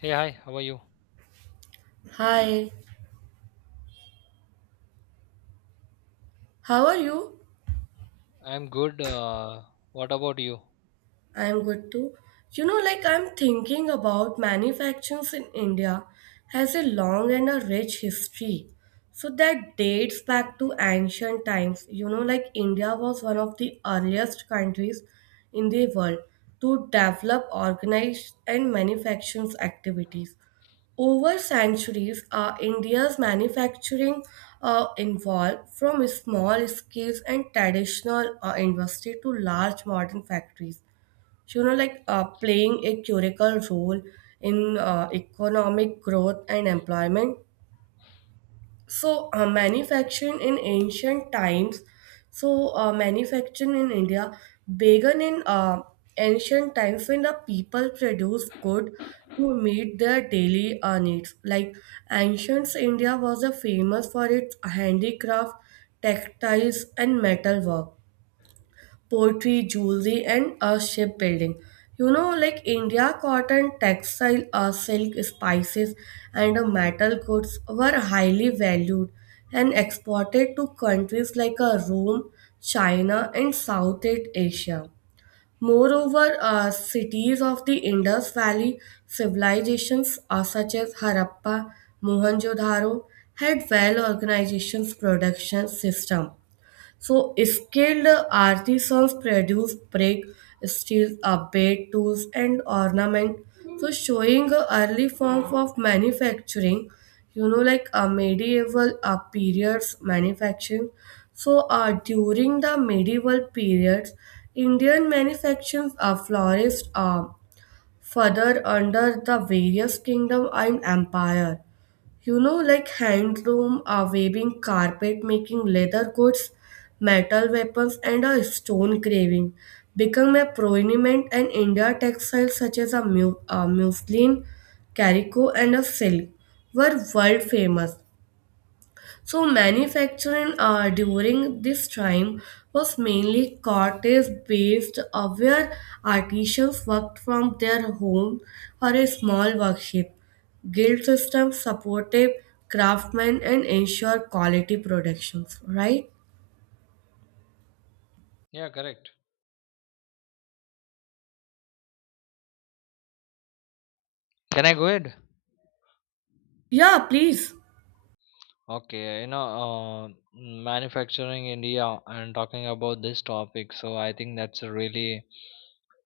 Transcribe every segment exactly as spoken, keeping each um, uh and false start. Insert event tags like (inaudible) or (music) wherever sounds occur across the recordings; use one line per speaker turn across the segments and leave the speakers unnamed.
Hey, hi, how are you?
Hi, how are you?
I'm good. Uh, what about you?
I'm good too. You know, like I'm thinking about manufacturing in India has a long and a rich history. So that dates back to ancient times. You know, like India was one of the earliest countries in the world to develop, organize, and manufacturing activities. Over centuries, uh, India's manufacturing uh, involved from small scales and traditional uh, industry to large modern factories. So, you know, like uh, playing a curical role in uh, economic growth and employment. So, uh, manufacturing in ancient times. So, uh, manufacturing in India began in uh, ancient times when the people produced good to meet their daily uh, needs. Like ancient India was uh, famous for its handicraft, textiles, and metalwork poetry, jewelry, and uh, shipbuilding. You know, like India, cotton, textile, uh, silk, spices, and uh, metal goods were highly valued and exported to countries like uh, Rome, China, and Southeast Asia. Moreover, uh, cities of the Indus Valley civilizations uh, such as Harappa, Mohenjo-daro had well organizations production system so, skilled artisans produce brick, steel, abate tools, and ornament. So, showing a early form of manufacturing, you know, like a medieval uh, periods manufacturing. So, uh, during the medieval periods, Indian manufacturers uh, flourished uh, further under the various kingdom and empire. You know, like handloom, loom, a weaving carpet making, leather goods, metal weapons, and a stone carving become a prominent in India textiles such as a mu- uh, muslin, calico, and a silk were world famous. So, manufacturing uh, during this time was mainly cottage based, uh, where artisans worked from their home or a small workshop. Guild system supported craftsmen and ensured quality productions, right?
Yeah, correct. Can I go ahead?
Yeah, please.
Okay, you know, uh, manufacturing India and talking about this topic, so I think that's a really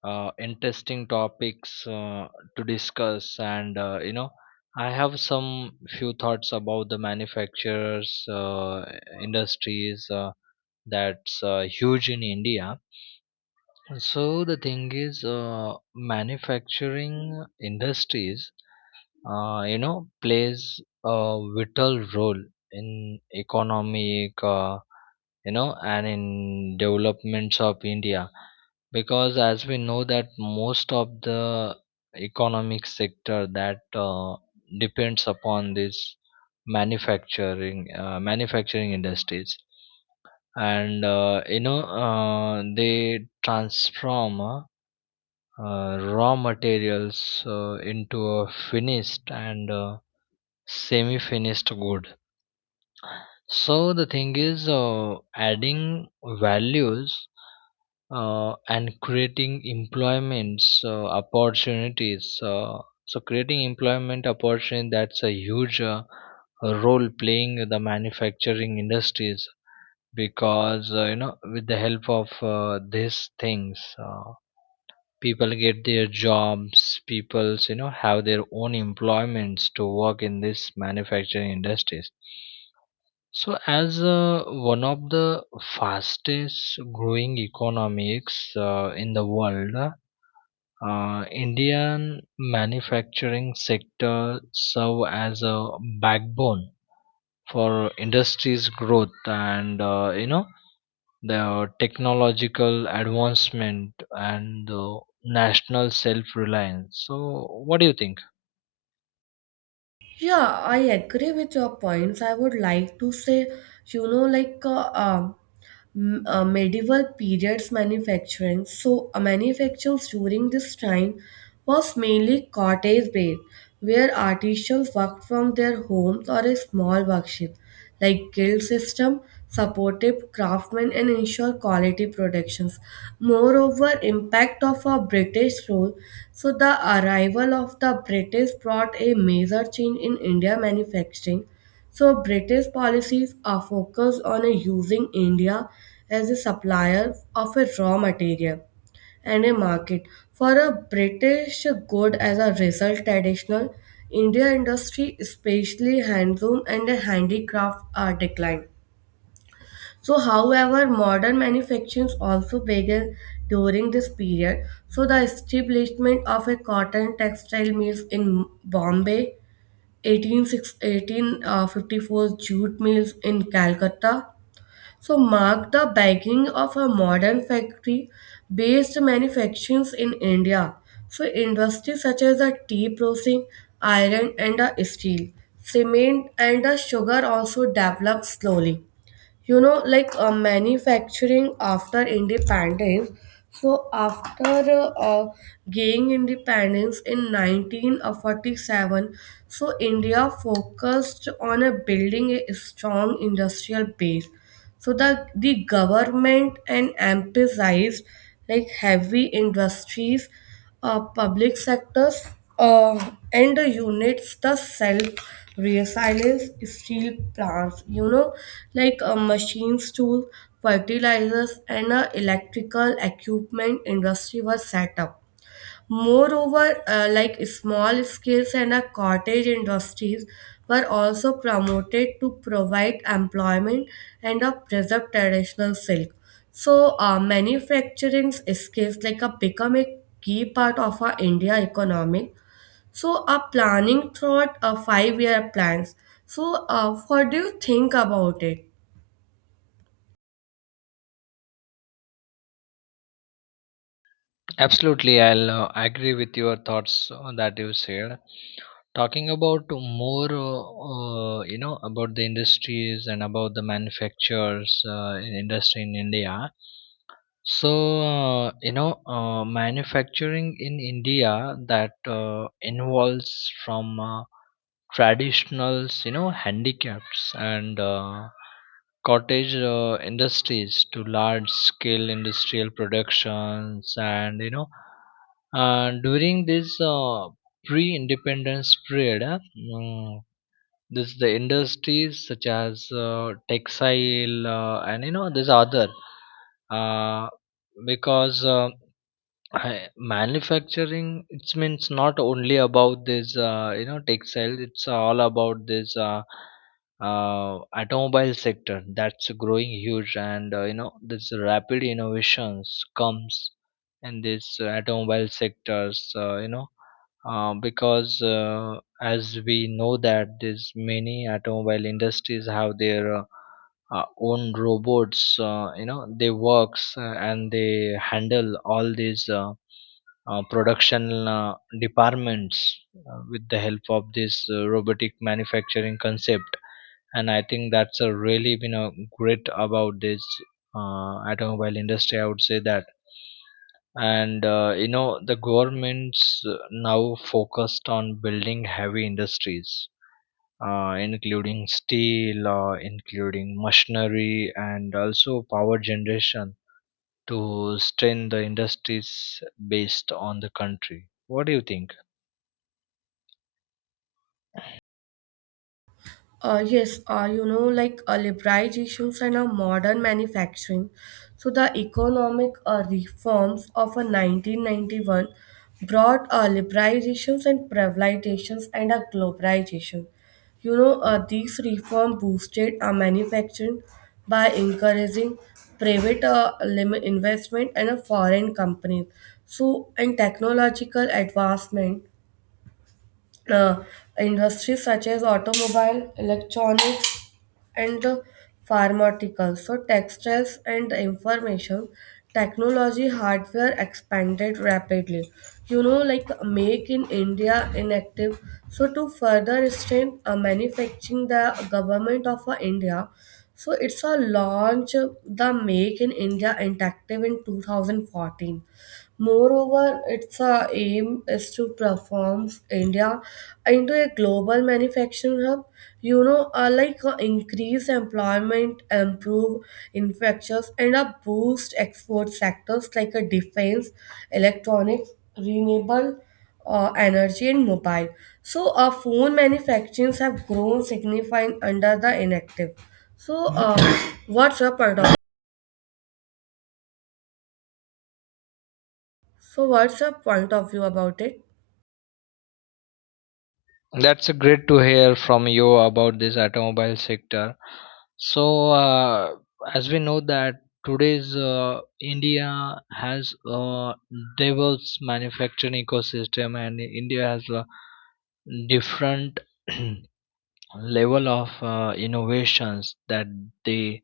uh, interesting topics uh, to discuss. And uh, you know, I have some few thoughts about the manufacturers uh, industries uh, that's uh, huge in India. So the thing is, uh, manufacturing industries uh, you know plays a vital role in economic uh, you know and in developments of india, because as we know that most of the economic sector that uh, depends upon this manufacturing uh, manufacturing industries, and uh, you know uh, they transform uh, uh, raw materials uh, into a finished and uh, semi finished good. So the thing is, uh, adding values, uh, and creating employments uh, opportunities. Uh, so creating employment opportunity, that's a huge, uh, role playing in the manufacturing industries, because uh, you know with the help of uh, these things, uh, people get their jobs, people's you know have their own employments to work in this manufacturing industries. So, as uh, one of the fastest growing economics uh, in the world, uh, Indian manufacturing sector serve as a backbone for industry's growth, and uh, you know the technological advancement and the national self-reliance. So, what do you think?
Yeah, I agree with your points. I would like to say, you know, like, uh, um m- uh, medieval periods manufacturing. So, uh, manufactures during this time was mainly cottage-based, where artisans worked from their homes or a small workshop. Like guild system supported craftsmen and ensured quality productions. Moreover, impact of a British rule. So the arrival of the British brought a major change in India manufacturing, so British policies are focused on a using India as a supplier of a raw material and a market for a British good. As a result, traditional India industry, especially handloom and handicraft, are declined. So however modern manufacturing also began during this period. So the establishment of a cotton textile mills in Bombay one eight six one eight five four jute mills in Calcutta. So marked the beginning of a modern factory-based manufacturing in India. So industries such as the tea processing, iron and the steel, cement and the sugar also developed slowly. You know, like uh, manufacturing after independence. So after uh, uh, gaining independence in nineteen forty-seven, so India focused on a building a strong industrial base. So the, the government and emphasized like heavy industries, uh, public sectors, uh, and the units the self resilience, steel plants, you know, like uh, machines tools, fertilizers and uh, electrical equipment industry was set up. Moreover, uh, like small scales and uh, cottage industries were also promoted to provide employment and uh, preserve traditional silk. So, uh, manufacturing skills like uh, become a key part of our India economy. So, uh, planning throughout uh, five-year plans. So, uh, what do you think about it?
Absolutely, I'll uh, agree with your thoughts uh, that you said. Talking about more, uh, uh, you know, about the industries and about the manufacturers uh, in industry in India. So, uh, you know, uh, manufacturing in India that uh, involves from uh, traditionals, you know handicaps and uh, cottage uh, industries to large scale industrial productions. And you know uh, during this uh, pre independence period, uh, mm, this the industries such as uh, textile, uh, and you know this other, uh, because uh, I- manufacturing, it means not only about this, uh, you know textiles. It's all about this uh, uh, automobile sector that's growing huge, and uh, you know this rapid innovations comes in this uh, automobile sectors, uh, you know uh, because uh, as we know that this many automobile industries have their uh, uh, own robots, uh, you know they works uh, and they handle all these uh, uh, production uh, departments uh, with the help of this uh, robotic manufacturing concept. And I think that's a really been a great about this uh, automobile industry, I would say that. And uh, you know the governments uh, now focused on building heavy industries, uh, including steel, uh, including machinery and also power generation, to strengthen the industries based on the country. What do you think?
Uh, yes, uh, you know, like uh, liberalizations and uh, modern manufacturing. So the economic uh, reforms of uh, nineteen ninety-one brought uh, liberalizations and privatizations and uh, globalization. You know, uh, these reform boosted uh, manufacturing by encouraging private uh, lim- investment and uh, foreign companies. So, and technological advancement, uh, industries such as automobile, electronics, and the pharmaceutical. So textiles and the information technology hardware expanded rapidly. You know, like make in India inactive. So to further extend uh, manufacturing, the government of uh, India, so it's a launch the Make in India Interactive in two thousand fourteen. Moreover, its uh, aim is to perform India into a global manufacturing hub. You know, uh, like uh, increase employment, improve infrastructures, and uh, boost export sectors like uh, defense, electronics, renewable uh, energy, and mobile. So, uh, phone manufacturings have grown significant under the inactive. So, uh, what's your point of so what's your point of view about it?
That's a great to hear from you about this automobile sector. So, uh, as we know that today's uh, India has a diverse manufacturing ecosystem, and India has a different (clears throat) level of uh, innovations that they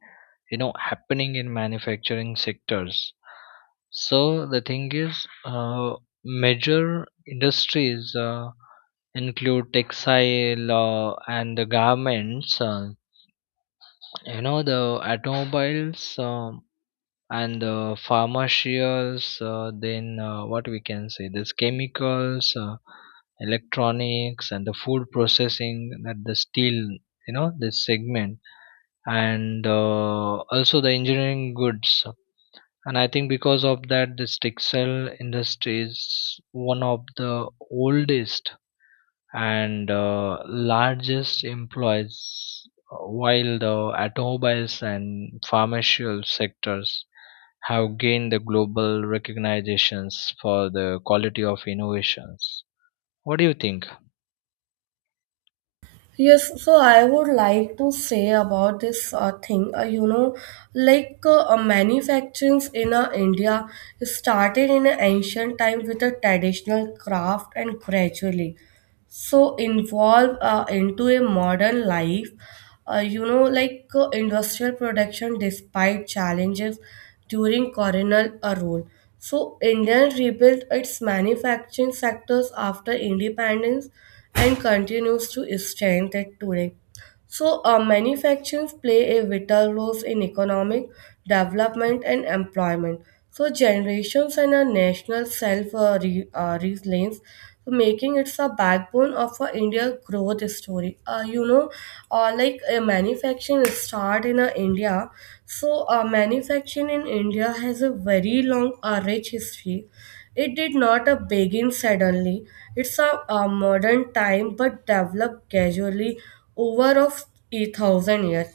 you know happening in manufacturing sectors. So the thing is, uh, major industries Uh, include textile uh, and the garments, uh, you know, the automobiles, um and the pharmaceuticals, uh, then uh, what we can say, this chemicals, uh, electronics, and the food processing, that the steel, you know, this segment, and uh, also the engineering goods. And I think because of that, this textile industry is one of the oldest and uh, largest employers, while the automobiles and pharmaceutical sectors have gained the global recognitions for the quality of innovations. What do you think?
Yes, so I would like to say about this uh, thing. Uh, you know, like uh, uh, manufacturing in uh, India started in an ancient time with a traditional craft and gradually. So involve uh, into a modern life, uh, you know, like uh, industrial production despite challenges during colonial uh, rule. So India rebuilt its manufacturing sectors after independence and continues to strengthen it today. So, uh, manufacturing play a vital role in economic development and employment. So, generations and a national self uh, re- uh, resilience, so making it a backbone of a India growth story. Uh, you know, uh, like uh, manufacturing start in uh, India. So, uh, manufacturing in India has a very long, uh, rich history. It did not uh, begin suddenly. It's a, a modern time, but developed gradually over of a thousand years.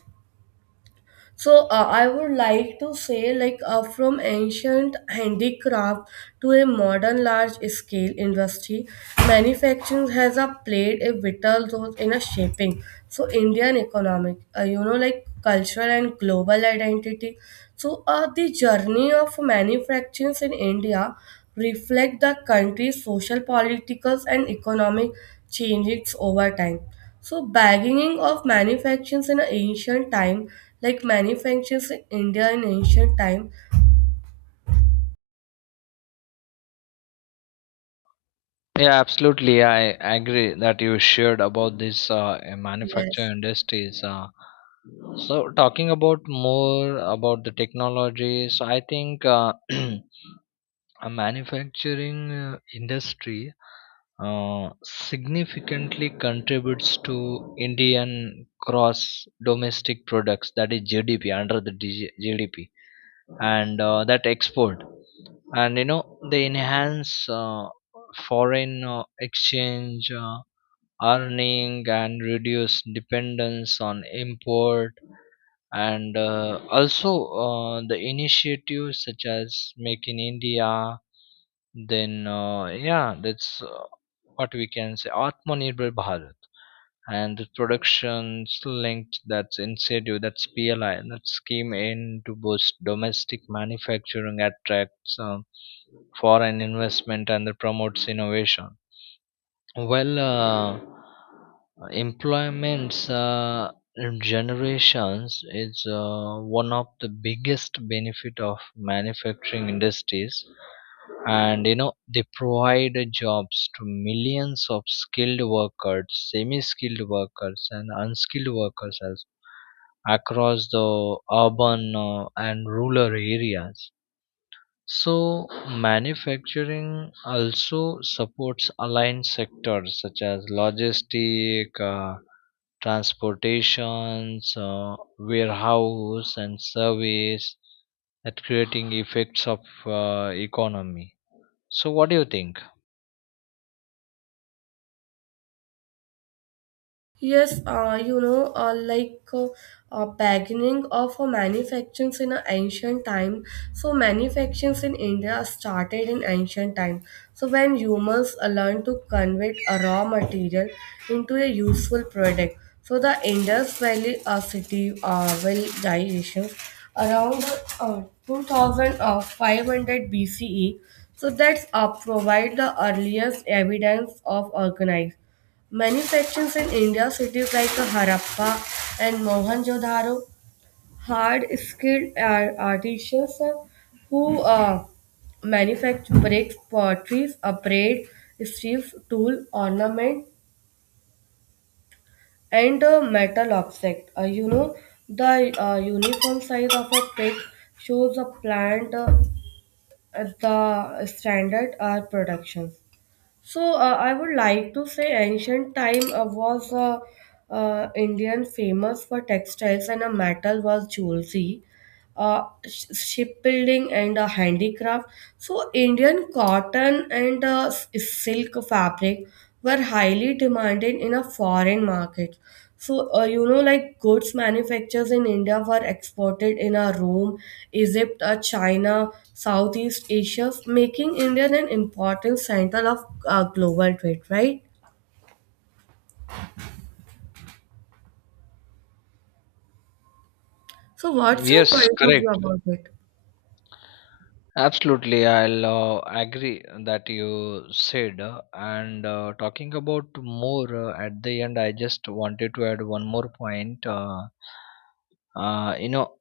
So uh, I would like to say like uh, from ancient handicraft to a modern large scale industry, manufacturing has uh, played a vital role in a shaping. So Indian economic, uh, you know, like cultural and global identity. So uh, the journey of manufacturing in India reflect the country's social, political and economic changes over time. So bagging of manufactures in ancient time, like manufactures in India in ancient time,
Yeah, absolutely. I agree that you shared about this uh, uh,
yes.
manufacturing industries. Uh, so, talking about more about the technology, so I think uh, (clears throat) a manufacturing uh, industry uh, significantly contributes to Indian cross domestic products, that is G D P, under the D G G D P, and uh, that export, and you know they enhance uh, foreign uh, exchange uh, earning and reduce dependence on import. And uh, also, uh, the initiatives such as make in India, then uh, yeah, that's uh, what we can say, Atmanirbhar Bharat, and the productions linked, that's incentive, that's P L I, that scheme aimed to boost domestic manufacturing, attracts uh, foreign investment and that promotes innovation. Well, uh, employment's uh, generations is uh, one of the biggest benefit of manufacturing industries, and you know they provide jobs to millions of skilled workers, semi skilled workers, and unskilled workers as across the urban uh, and rural areas. So manufacturing also supports aligned sectors such as logistic, uh, transportations, uh, warehouse and service, at creating effects of uh, economy. So what do you think?
Yes, uh, you know, uh, like uh, uh, beginning of uh, manufacturing in uh, ancient time. So manufacturing in India started in ancient time. So when humans uh, learned to convert a raw material into a useful product. So the Indus Valley uh, city uh, civilizations around uh, two thousand five hundred B C E. So that's uh, provide the earliest evidence of organized manufacturing in India, cities like Harappa and Mohenjo-daro had skilled ar- artisans who uh, manufactured bricks, pottery, braid, strips, tool, ornament, and uh, metal object. Uh, you know, the uh, uniform size of a pig shows a plant uh, at the standard are productions. So uh, I would like to say ancient time uh, was uh, uh, Indian famous for textiles and a metal was jewelry, uh, sh- shipbuilding and uh, handicraft. So Indian cotton and uh, s- silk fabric were highly demanded in a foreign market. So, uh, you know, like goods manufactures in India were exported in a Rome, Egypt, uh, China, Southeast Asia, making India an important center of uh, global trade, right? So, what's your
Yes,
point of view
correct.
about it?
Absolutely, I'll uh, agree that you said. uh, And uh, talking about more uh, at the end, I just wanted to add one more point. Uh, uh, you know,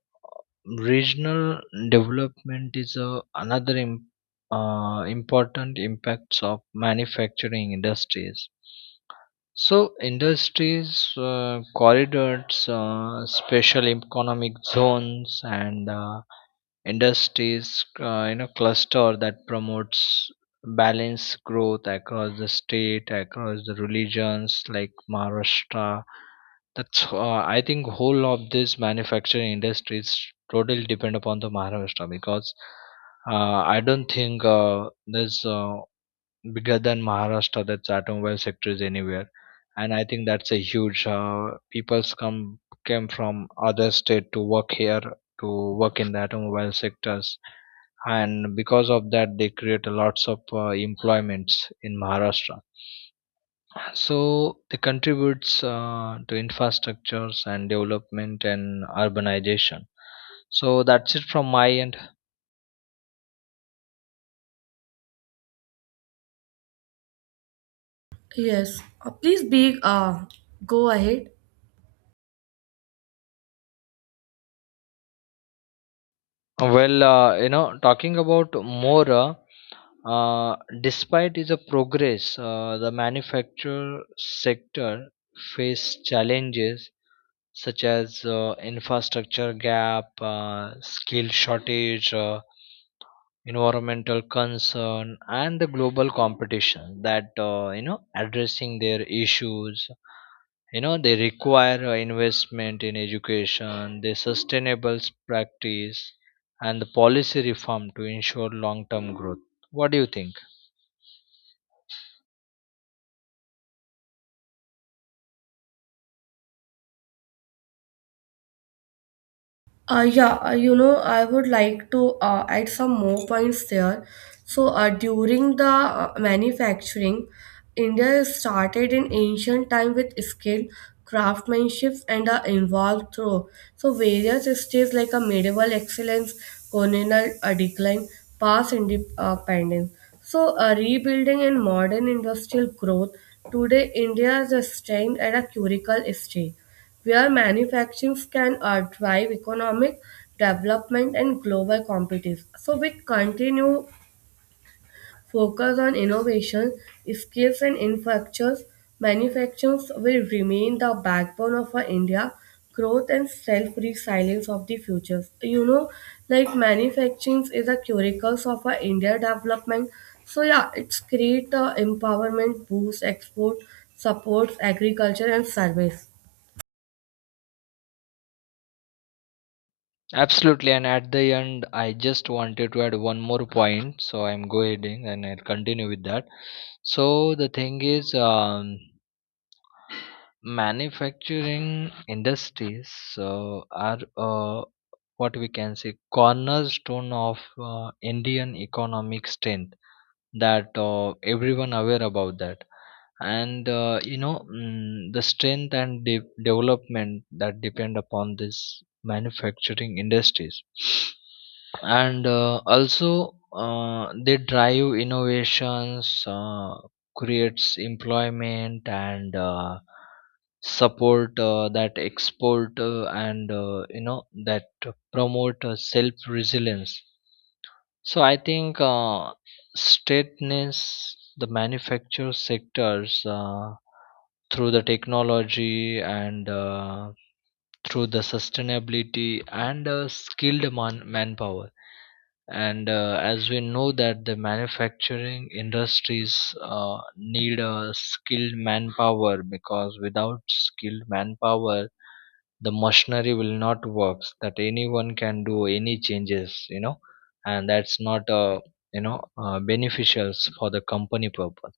Regional development is uh, another im- uh, important impacts of manufacturing industries. So, industries, uh, corridors, uh, special economic zones, and uh, industries uh, you know cluster, that promotes balanced growth across the state, across the religions like Maharashtra. That's uh, I think whole of this manufacturing industry is totally depend upon the Maharashtra, because uh, I don't think uh, there's uh, bigger than Maharashtra, that's automobile sector is anywhere. And I think that's a huge, uh, people's come, came from other state to work here, to work in the automobile sectors, and because of that they create a lots of uh, employments in Maharashtra. So they contributes uh, to infrastructures and development and urbanization. So that's it from my end.
Yes, uh, please be uh, go ahead.
Well, uh, you know, talking about more, uh, uh, despite is a progress, uh, the manufacture sector face challenges such as uh, infrastructure gap, uh, skill shortage, uh, environmental concern, and the global competition. That uh, you know addressing their issues, you know they require uh, investment in education, the sustainable practice, and the policy reform to ensure long term growth. What do you think?
Uh, yeah, uh, you know, I would like to uh, add some more points there. So, uh, during the uh, manufacturing, India started in ancient time with skill, craftsmanship, and uh, involved through so various stages like a medieval excellence, colonial uh, decline, past independence. So, uh, rebuilding and modern industrial growth. Today, India is staying at a curical stage where manufacturing can uh, drive economic development and global competition. So with continued focus on innovation, skills and infrastructures, manufacturing will remain the backbone of our India growth and self-resilience of the future. You know, like manufacturing is a curicles of our India development. So yeah, it's create the empowerment, boost export, supports agriculture and service.
Absolutely, and at the end I just wanted to add one more point, so I'm going and I'll continue with that. So the thing is, um, manufacturing industries so are, uh, what we can say, cornerstone of uh, indian economic strength, that uh, everyone aware about that. And uh, you know mm, the strength and de- development that depend upon this manufacturing industries. And uh, also, uh, they drive innovations, uh, creates employment, and uh, support uh, that export, uh, and uh, you know that promote uh, self resilience. So I think uh, straightness the manufacture sectors uh, through the technology, and uh, through the sustainability, and uh, skilled man- manpower. And uh, as we know that the manufacturing industries uh, need a skilled manpower, because without skilled manpower the machinery will not work, that anyone can do any changes, you know and that's not uh, you know uh, beneficial for the company purpose.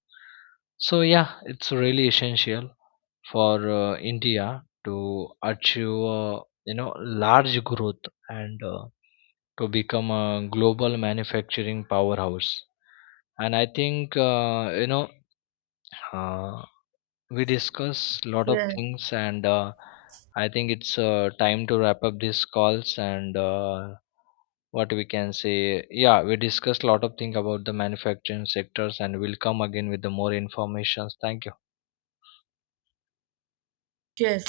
So yeah, it's really essential for uh, india to achieve, uh, you know large growth, and uh, to become a global manufacturing powerhouse. And I think uh, you know uh, we discuss a lot of
Yes.
things, and uh, I think it's uh, time to wrap up these calls. And uh, what we can say, yeah, we discussed a lot of things about the manufacturing sectors, and we'll come again with the more information. Thank you.
Yes.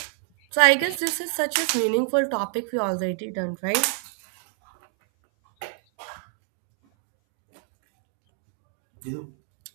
So I guess this is such a meaningful topic we already done, right?